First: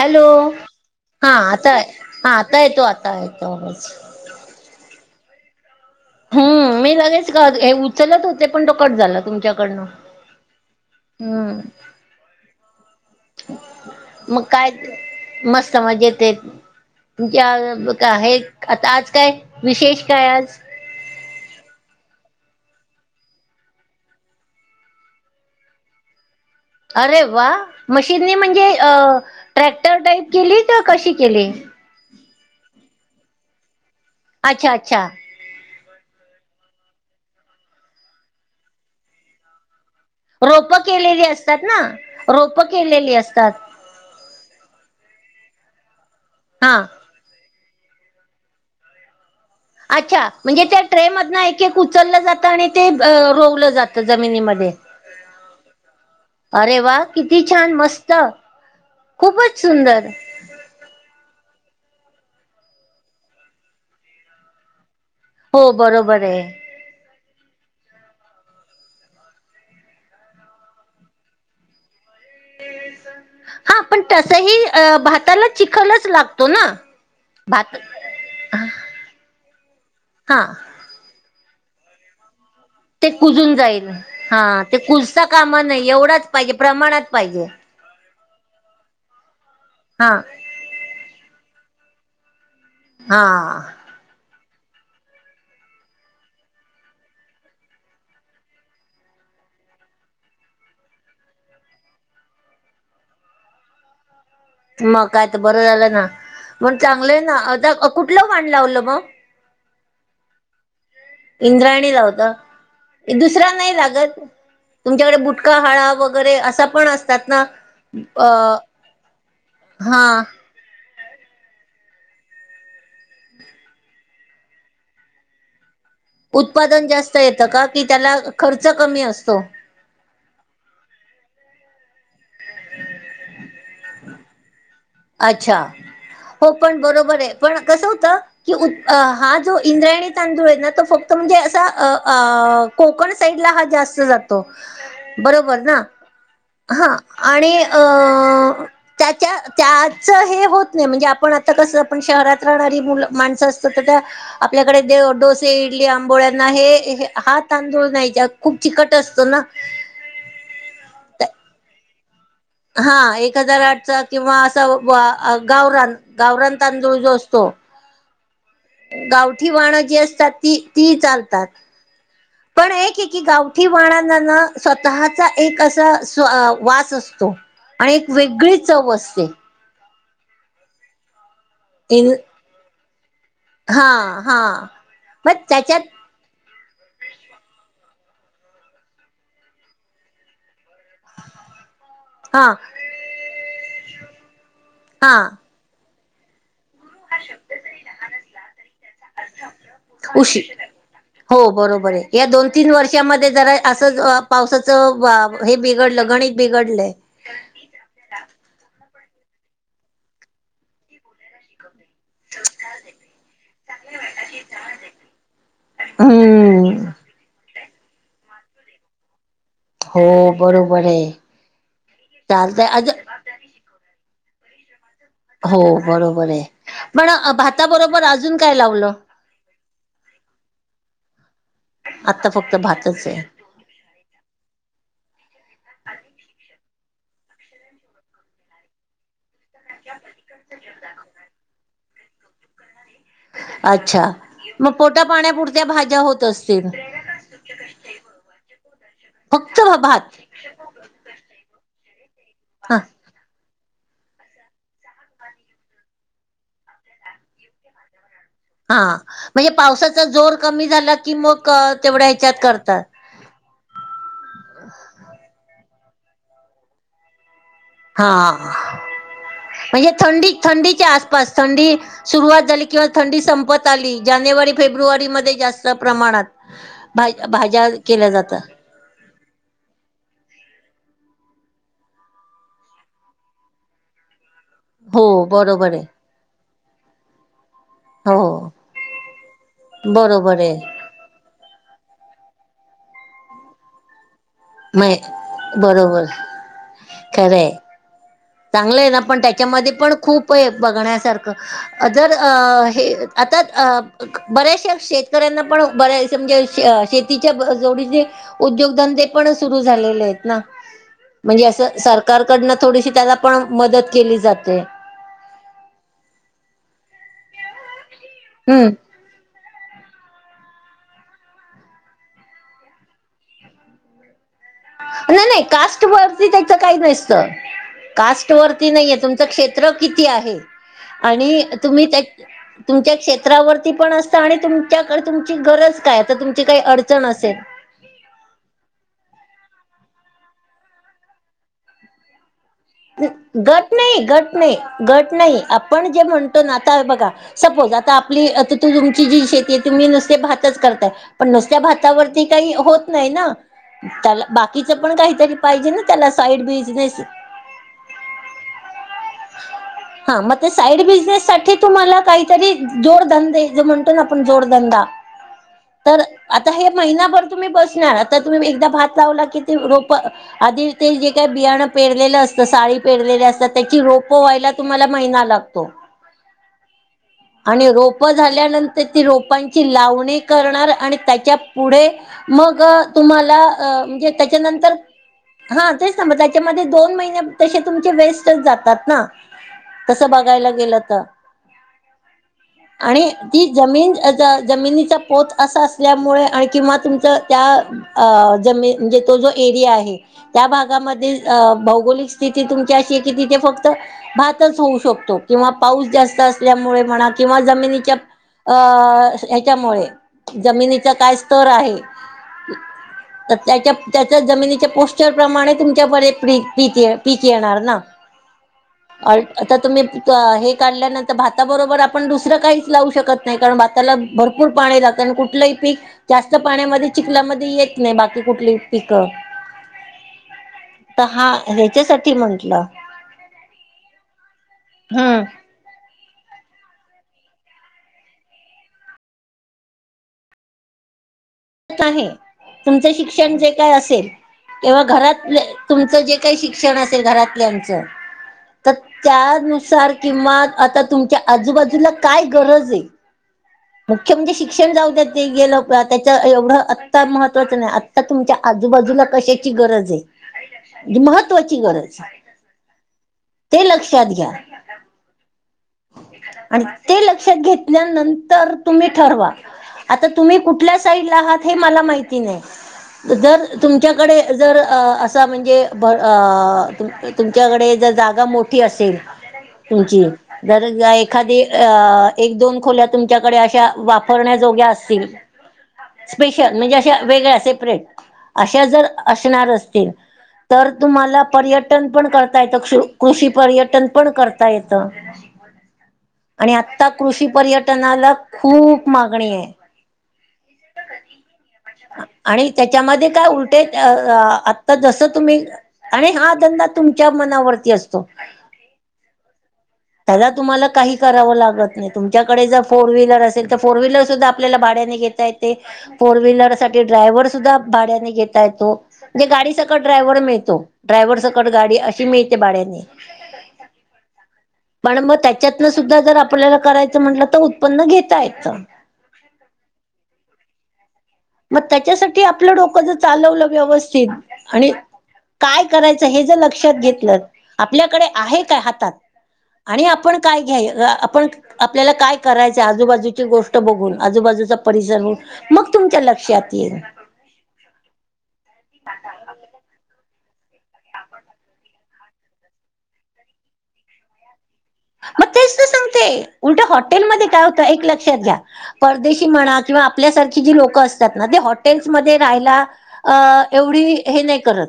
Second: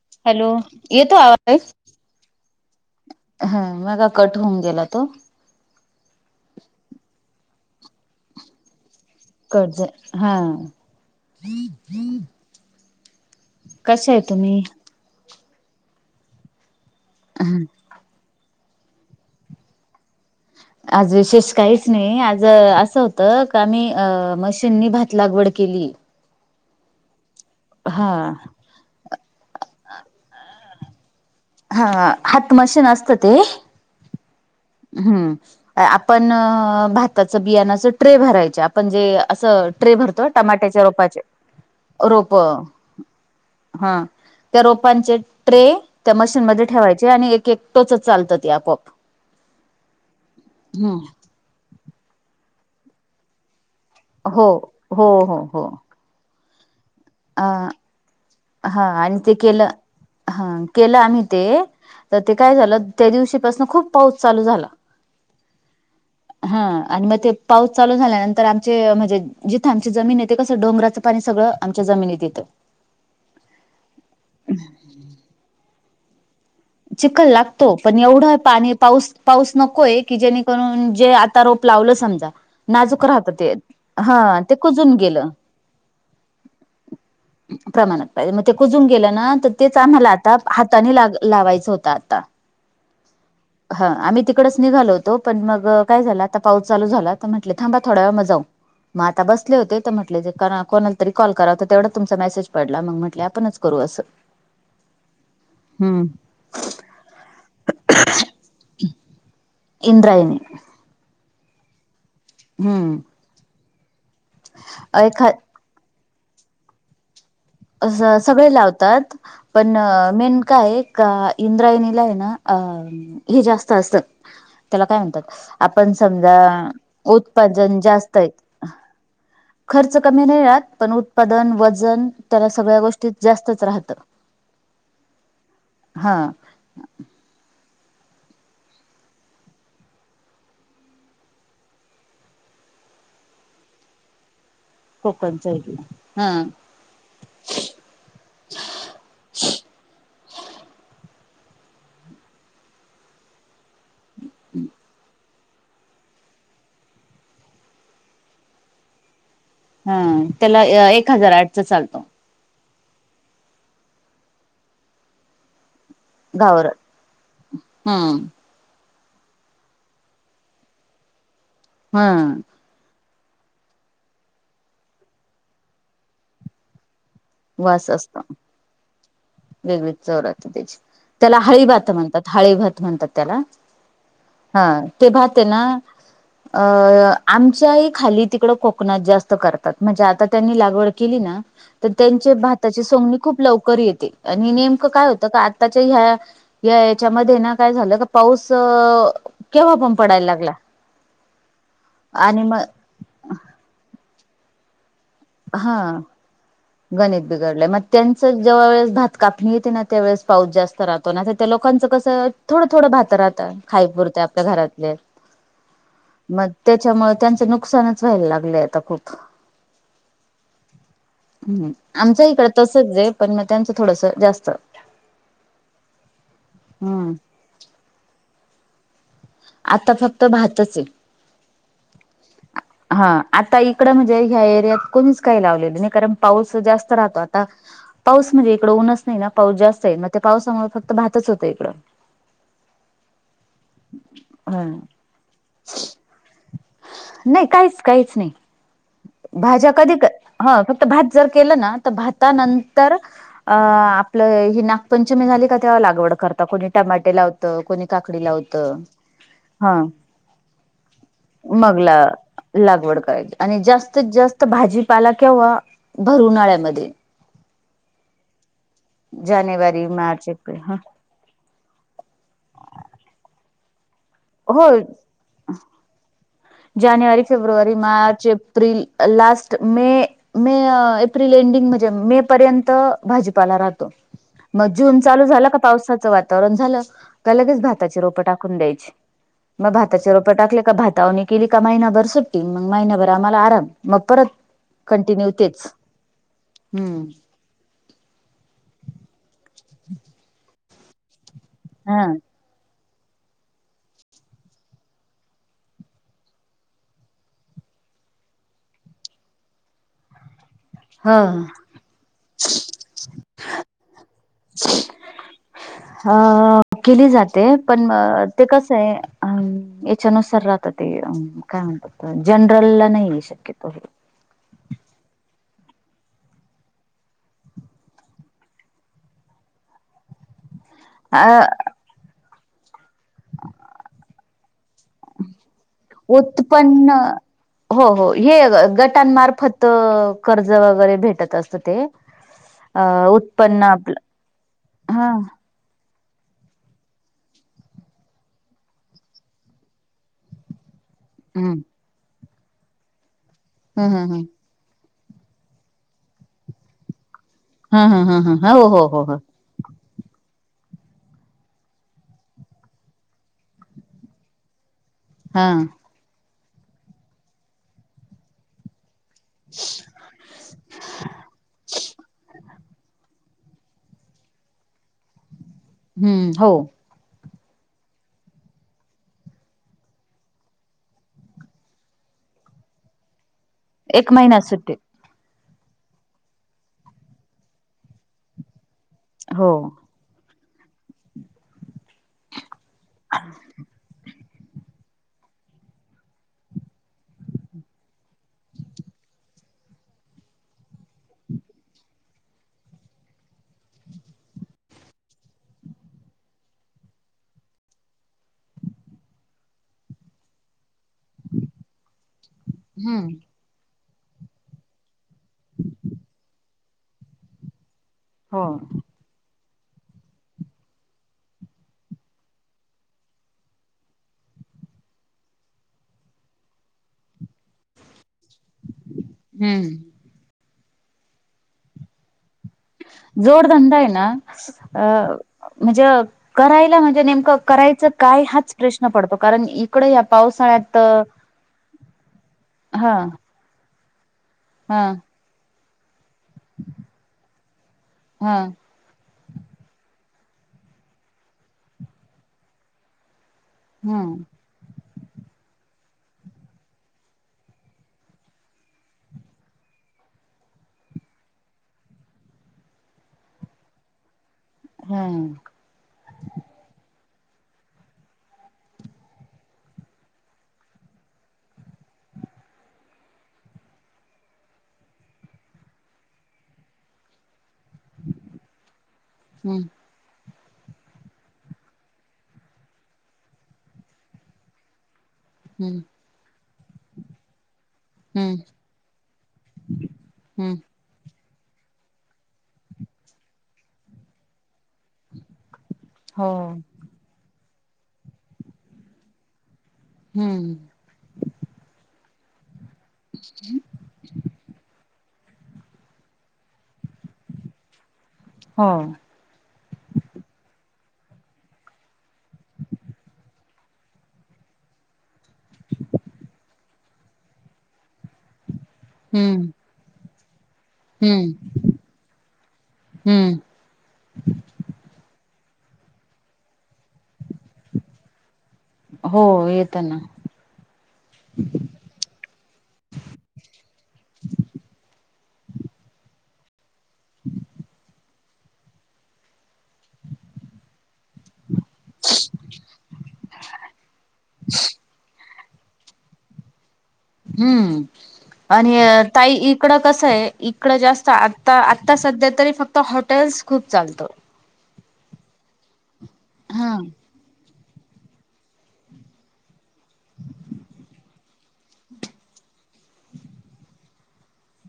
Hello, हा आता, हा आता येतो आ हं. मगा कट होऊन गेला तो. हं. मी लगेच का [unintelligible] चलत होते पण तो कट झाला कट जा तुमच्याकडनं. हा हं. कशा आहे मग तुम्ही काय? मस्त मजेतये ज का हे, आता आज काय, विशेष काय आज? आज विशेष काहीच नाही. आज असं होत का आम्ही मशीननी भात लागवड केली. अरे वा! हा मशीनने म्हणजे अ ट्रॅक्टर टाईप केली? का कशी केली? हा, हात मशीन असत ते. अच्छा अच्छा हं. आपण भाताचं बियाणाचं ट्रे भरायच. आपण जे असं ट्रे भर रोपं केलेली असतात ना? रोपं केलेली असतात. हं. त्या रोपांचे ट्रे त्या मशीनमध्येध्ये हा ठेवायचे. आणि एक एक टोचत चालत ते आपोआप. अच्छा! म्हणजे त्या हम्म ट्रेमधन एक एक उचललं जातं आणि ग ते रोवलं जा त हो जमिनीमध्ये. हो हो हो अरे वा! किती अ छान! मस्त! हा आणि ते खूपच केलं सुंदर! हा केलं आम्ही ते. तर ते काय झालं त्या दिवशी पासन खूप पाऊस चालू झाला. हो, बरोबर आहे. हं. आणि म ते पाऊस चालू झाल्यानंतर आमचे म्हणजे जिथ आमची जमीन आहे ते कसं डोंगराचं पाणी सगळं आम च्या जमिनीत येतं. हा, पण तसही अ भाताला चिखलच लागत चिखल लागतो पण एवढही पाणी पाऊस पाऊस नकोय, की हा जेणेकरून जे आत ता रोप लावल समजा नाजूक ते राहत कुजून जाईल. हा हां. ते कुजून कुजता गेलं काम नाही एवढाच पाहिजे. प्रमाणात पाहिजे. प्रमाणात पाहिजे. म ते कुजून गेलं ना त तेच आम्हाला हा आता हाताने लाग लावायचं होतं आता. हा. ह, आम्ही तिकडच निघालो होतो. पण मग काय झालं? आता पाऊस चालू झाला. तर म्हटले थांबा थोड्या वेळ म जाऊ. मग आता बसले होते. त म्हटले जे कोणा तरी कॉल करावा. त तेवढ्यात तुमचा मेसेज पडला. मग म्हटल आपणच करू असं. म काय त? बरं झालं ना. हम्म मग चांगलं ना आता कुठलं वाण लावलं मग? इंद्रायणी. इंद्रायणी लावता? हम्म दुसरा नाही लागत? तुमच्याकडे एखा बुट का, हळा वगैरे असा पण असतात ना. अस अ सगळे लावतात. पण हा मेन काये का इंद्रायणीलाये ना अ हे जास्त असतं. त्याला काय म्हणतात? आपण समजा उत्पादन जास्त येतं का उत्पादन की त्याला जास्त आहेत खर्च कमी असतो खर्च कमी नाही राहत पण उत्पादन, वजन त्याला सगळ्या गोष्टी जास्तच राहतं. अच्छा हा हो पण बरोबर आहे पण कसं होतं कि उ हा जो इंद्रायणी तांदूळ आहे ना तो फक्त म्हणजे असं आ अ कोकण साईड ला हा जास्त जातो कोकणच्या बरोबर ना. इथला. हा हा आणि अ त्याच्या त्याचा हे होत नाही म्हणजे आपण आता कसं आपण शहरात राहणारी मुलं माणसंस चत त्या आपल्याकडे जेव डोस चे इडली आंबोळ्यांना हे हे हा तांदूळ नाहीयच्या खूप चिकट असतो ना. हा त्याला ए एक हजार आठचा चालतो. हा एक हजार आठचा किंवा असा व गावरान गावरान घावरल. तांदूळ जो असतो हम्म. गावठी वाणं जी असतात ती ती चालतात. हां. पण आहे की गावठी वाणानांना स्वतःचा एक असा सो वास असतो. वास आणि एक असतो वेगळी चव असते. वेगळीच चव राहते त्याची त्याला हळी भात इन म्हणतात हळी भात म्हणतात त्याला. हा ते मग भात आहे ना त्याच्यात अ आमच्याही खाली तिकडं कोकणात जास्त करतात म्हणजे आता त्यांनी लागवड केली ना तर त्यांचे हा भाताची सोहणी खूप लवकर येते आणि नेमकं काय हा होतं का आ ताचे ह्या या याच्यामध्ये ना काय झालं का पाऊस केव्हा पण पडाय उशी लागला. हो बरोबर आहे या आणि दोन मग तीन वर्षामध्ये जरा असच पावसा च बा हे हा बिघडलं गणित बिघडलंय. गणित बिघडलंय म त्यांच जेव्हा वळेस भात कापणी येते ना त्यावेेळेस पाऊस जास्त राहतो ना तर त्या लोकांचं कसं तत थोडं थोडं भात राहतं खाईपुरते आपल्या घरातले म हम्म त्याच्यामुळे त्यांचं नुकसानच व्हायल लागलेय आता खूप. हो बरोबर आहे. हम्म आमच इकडं चालतय अज तसंच आहे पण म त्यांचं थोडंसं जास्त. हो बरोबर आहे पण हम्म भाताबरोबर अजून काय लावलं? आत्ता फक्त भातचं आहे. आता फक्त भात हा आता इकडं म्हणजे ह्या एरियात कोणीच काही लावलेलं नाही कारण पाऊस जास्त राहतो आता पाऊस म्हणजे इकडं ऊनच नाही ना पाऊस जास्त आहे म त्या पावसामुळे फक्त भातच होतय इकडं. अच्छा ह मग पोट्या पाण्यापुरत्या भाज्या होत असतील. नाही काहीच काहीच नाही. फक्त हा भात? हा फक्त भात जर केलं ना तर भाता हा नंतर अ आपलं ही नागपंचमी झाली का? तेव्हा लागवड करता कोणी टमाटे लावतं, कोणी काकडी लाव हा म्हणजे पावसाचा जोर कमी झाला की मग तेवढ्या ह्याच्यात करतात. लागवड करायची आणि जास्तीत जास्त भाजीपाला केव्हा भर उन्हाळ्यामध्ये. हा जानेवारी म्हणजे मार्च थंडी एप्रिल ह थंडीच्या आस पास थंडी सुरुवात झाली किंवा थंडी संपत आली जानेवारी हो फेब्रुवारी मध्ये जास् त प्रमाणात भा जानेवारी, भाज्या फेब्रुवारी, केल्या मार्च, जातात April, last May. May April ending म्हणजे मे पर्यंत भाजीपाला राहतो. म जून चालू हो झाला का? बरोबर आहे पावसाचं वातावरण झालं का लगेच भात् -ताची रोप हो टाकून द्यायची म भाताचे रोप बरोबर टाकले का? आहे भातावणी् केली का? महिनाभर सुट्टी मंग महिनाभर आम्हाला आराम. म परत म कंटिन्यू तेच. बरोबर हम्म. चांगलंय ना पण त्याच्यामध्ये पण खूपये. बघण्यासारखं हा जर अ हे. आता त बऱ्याचशा शेतकऱ्यांना पण बऱ्या समजा शे शेतीच्या ब जोडीने. उद्योगधंदे पण सुरू झालेलेयत ना. हा म्हणजे असं सरकारकडंन थोडीशी त्याला पण मदत केली जाते. अं केली जाते. पण ते हम्म कसंय. अम याच्यानुसार राहत ते काय? म्हणतात जनरल ला नईये शक्यतो हे. न नई कास्ट वरती त्याच काई नसतं. कास्ट वरती नईये तुमचं क्षेत्र किती आहे. अ आणि तुम्ही त्या तुमच्या क्षेत् -त्रावरती पण असतं आणि तुमच्याकड् तुमची गरज काय? आता तुमची काय उत्पन्न अडचण असेल. हो हो हे गटांमार्फत कर्ज वगैरे भेटत असतं ते. अ उत्पन्न गट आपलं नई गट नई हा गट नई आपण जे म्हणतो ना आता बघा सपोज आता आपली अता तू तुमची जी शेतीय. तुम्ही नुसते भातच करताय पण नुसत्या हम्म भातावरती काई होत नई ना हम् हम त्याला हम बा -कीचं पण काहीतरी पायजे न त्याला साईड बिजनेस हम हम हम हम, हो हो हो हो. हा म ते साईड बिझनेस साठी तुम्हाला काईतरी जोडधंदे ज म्हणतो ना आपण जोडधंदा हं. तर आता हे महिनाभर तुम्ही बसणार. आता तुम्ही एकदा भात लावला की ती रोपं आधी ते जे काही बीयाणं पेरलेलं असतं, साळी पेरलेल्या असतात त्याची रोपं व्हायला तुम्हाला महिना लागतो. हम्म हो. आणि रोपं झाल्यानंतर ती रोपांची लावणी करणार आणि त्याच्या पुढे मग तुम्हाला अ म्हंजे एक महिना सुट्टी त्याच्यानंतर हा तेच ना म त्यांच्यामध्ये दोन मईने तसे तुमचे वेस्टच जातात ना. हो. तसं बघायला गेलं त आणि ती जमीन जमिनीचा पोत असा असल्यामुळे आणि किंवा तुमच त्या अ जमीन म्हजे तो जो एरिया आहे त्या भागामध्ये अ भौगोलिक स्थिती तुमची अशीये की तिथे फक् -त भातच होऊ शकतो किंवा पाऊस जास्त असल्यामुळे म्हणा किंवा जमिनीच्या अ ह्याच्यामुळे जमिनीच्या काय स्तर आहे. हम्म त्याच्या त्याच्या जमिनीच्या पोस्चर प्रमाणे तुमच्या बरे प्री पीके पीक येणार ना‌. हं. अ आता तुम्ही हे काढल्यानंतर भाताबरोबर आपण दुसरं काहीच लावू शकत नाई कारण भाताला भरपूर पाणी रातं आणि कुठलंई पीक जास्त पाण्यामध्ये चिखलामध्ये येत नाई बाकी कुठली पिकं हम्म तर हा ह्याच्यासाठी म्हंटल जोडधंदा आहे ना अ हम्म म्हणजे करायला म्हणजे नेमक करायच काय हाच प्रश्न पडतो कारण इकड या पावसाळ्यात आहे तुमच शिक्षण जे काय असेल हा तेव्हा हा घरात तुमचं जे काही शिक्षण असेल घरातल्यांच हा तर त्यानुसार किंवा आता तुमच्या आजुबाजूला काय गरज आहे मुख्य म्हणजे शिक्षण शिक्षण जाऊ द्या ते गेलं त्याच एवढ आत्ता महत्त्वाच नाही आत्ता तुमच्या आजूबाजूला कशाची कशाची गरज आहे महत्वाची गरज ते लक्षात घ्या हा आणि ते लक्षात घेतल्यानंतर तुम्ही ठरवा आता तुम्ही कुठल्या साईडला आहात हे मला माहिती नाही जर तुमच्याकडे जर असा म्हणजे [unintelligible] तुमच्याकडे जर जागा मोठी असेल हम्म तुमची जर एखादी अ एक दोन खोल्या तुमच्याकडे अशा वापरण्याजोग्या असतील स्पेशल म्हणजे अशा वेगळ्या सेपरेट हम्म अशा जर असणार असतील हम्म तर तुम्हाला पर्यटन पण करता येत कृषी पर्यटन पण करता येत हो आणि आता कृषी पर्यटनाला खूप मागणी आहे हम्म आणि त्याच्यामध्ये काय उलटे आता जस तुम्ही आणि हा धंदा तुमच्या मनावरती असतो हो त्याला तुम्हाला काही करावं लागत नाही तुमच्याकडे जर फोर व्हीलर असेल तर फोर व्हीलर सुद्धा आपल्याला भाड्याने घेता घेता येते फोर व्हीलर साठी ड्रायव्हर सुद्धा भाड्याने घेता येतो ते हम्म गाडी ड्रायव्हर मिळतो ड्रायव्हर सकट हम्म गाडी अशी मिळते भाड्याने हम्म पण मग त्याच्यातन सुद्धा जर आपल्याला करायचं म्हटल तर उत्पन्न घेता येत हो येत ना मग त्याच्यासाठी आपल डोक जर चालवल व्यवस्थित आणि काय करायचं हे जर लक्षात लक्षात घेतल आपल्याकडे आहे काय हातात आणि आपण काय घ्यायच आपण आपल्याला काय करायच आजूबाजूची गोष्ट बघून आजूबाजूचा परिसर मग तुमच्या लक्षात लक्षात येईल हम्म आणि ताई इकड कस आहे इकड जास्त आता-आता सध्या तरी फक्त हॉटेल्स खूप चालतो मग तेच तर सांगतेय उलट हा हॉटेल मध्ये काय होत एक लक्षात घ्या परदेशी म्हणा किंवा आपल्यासारखी जी लोकं असतात ते हॉटेल्समध्ये राहायला अ एवढी हे नाही करत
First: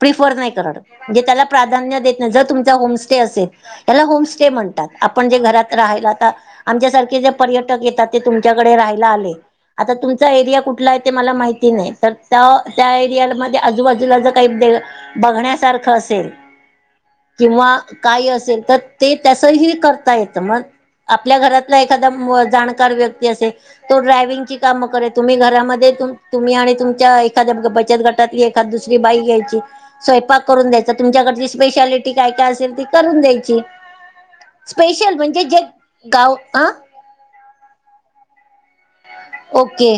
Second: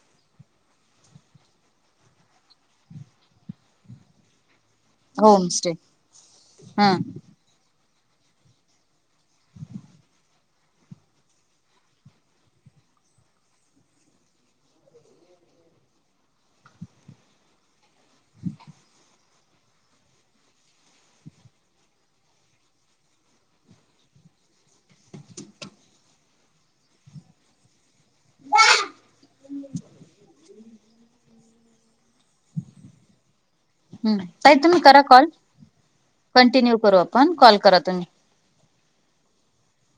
प्रीफर नाही करत म्हणजे त्याला प्राधान्य देत नाही जर तुमचा होमस्टे असेल त्याला होमस्टे होमस्टे म्हणतात आपण जे होम स्टे घरात राहायला आता हा हम्म आमच्यासारखे पर्यटक येतात ते तुमच्याकडे राहायला आले आता तुमचा एरिया कुठला आहे, ते मला माहिती नाही. तर त्या त्या एरियामध्ये आजूबाजूला जर काही बघण्यासारखं असेल, किंवा काही असेल तर ते तसही करता येत. मग आपल्या घरातला एखादा जाणकार व्यक्ती असेल तो ड्रायवि्हंगची काम करेल. तुम्ही घरामध्ये तुम्ही आणि तुमच्या एखाद्या बचत गट एखाद दुसरी बाई घ्यायची स्वयंपाक करून द्यायच तुमच्याकडची स्पेशालिटी काय, काय असेल ती करून द्यायची. हम्म ताई तुम्ही करा स्पेशल कॉल म्हणजे जे गाव अ कंटिन्यू करू आपण कॉल करा तुम्ही. ओके.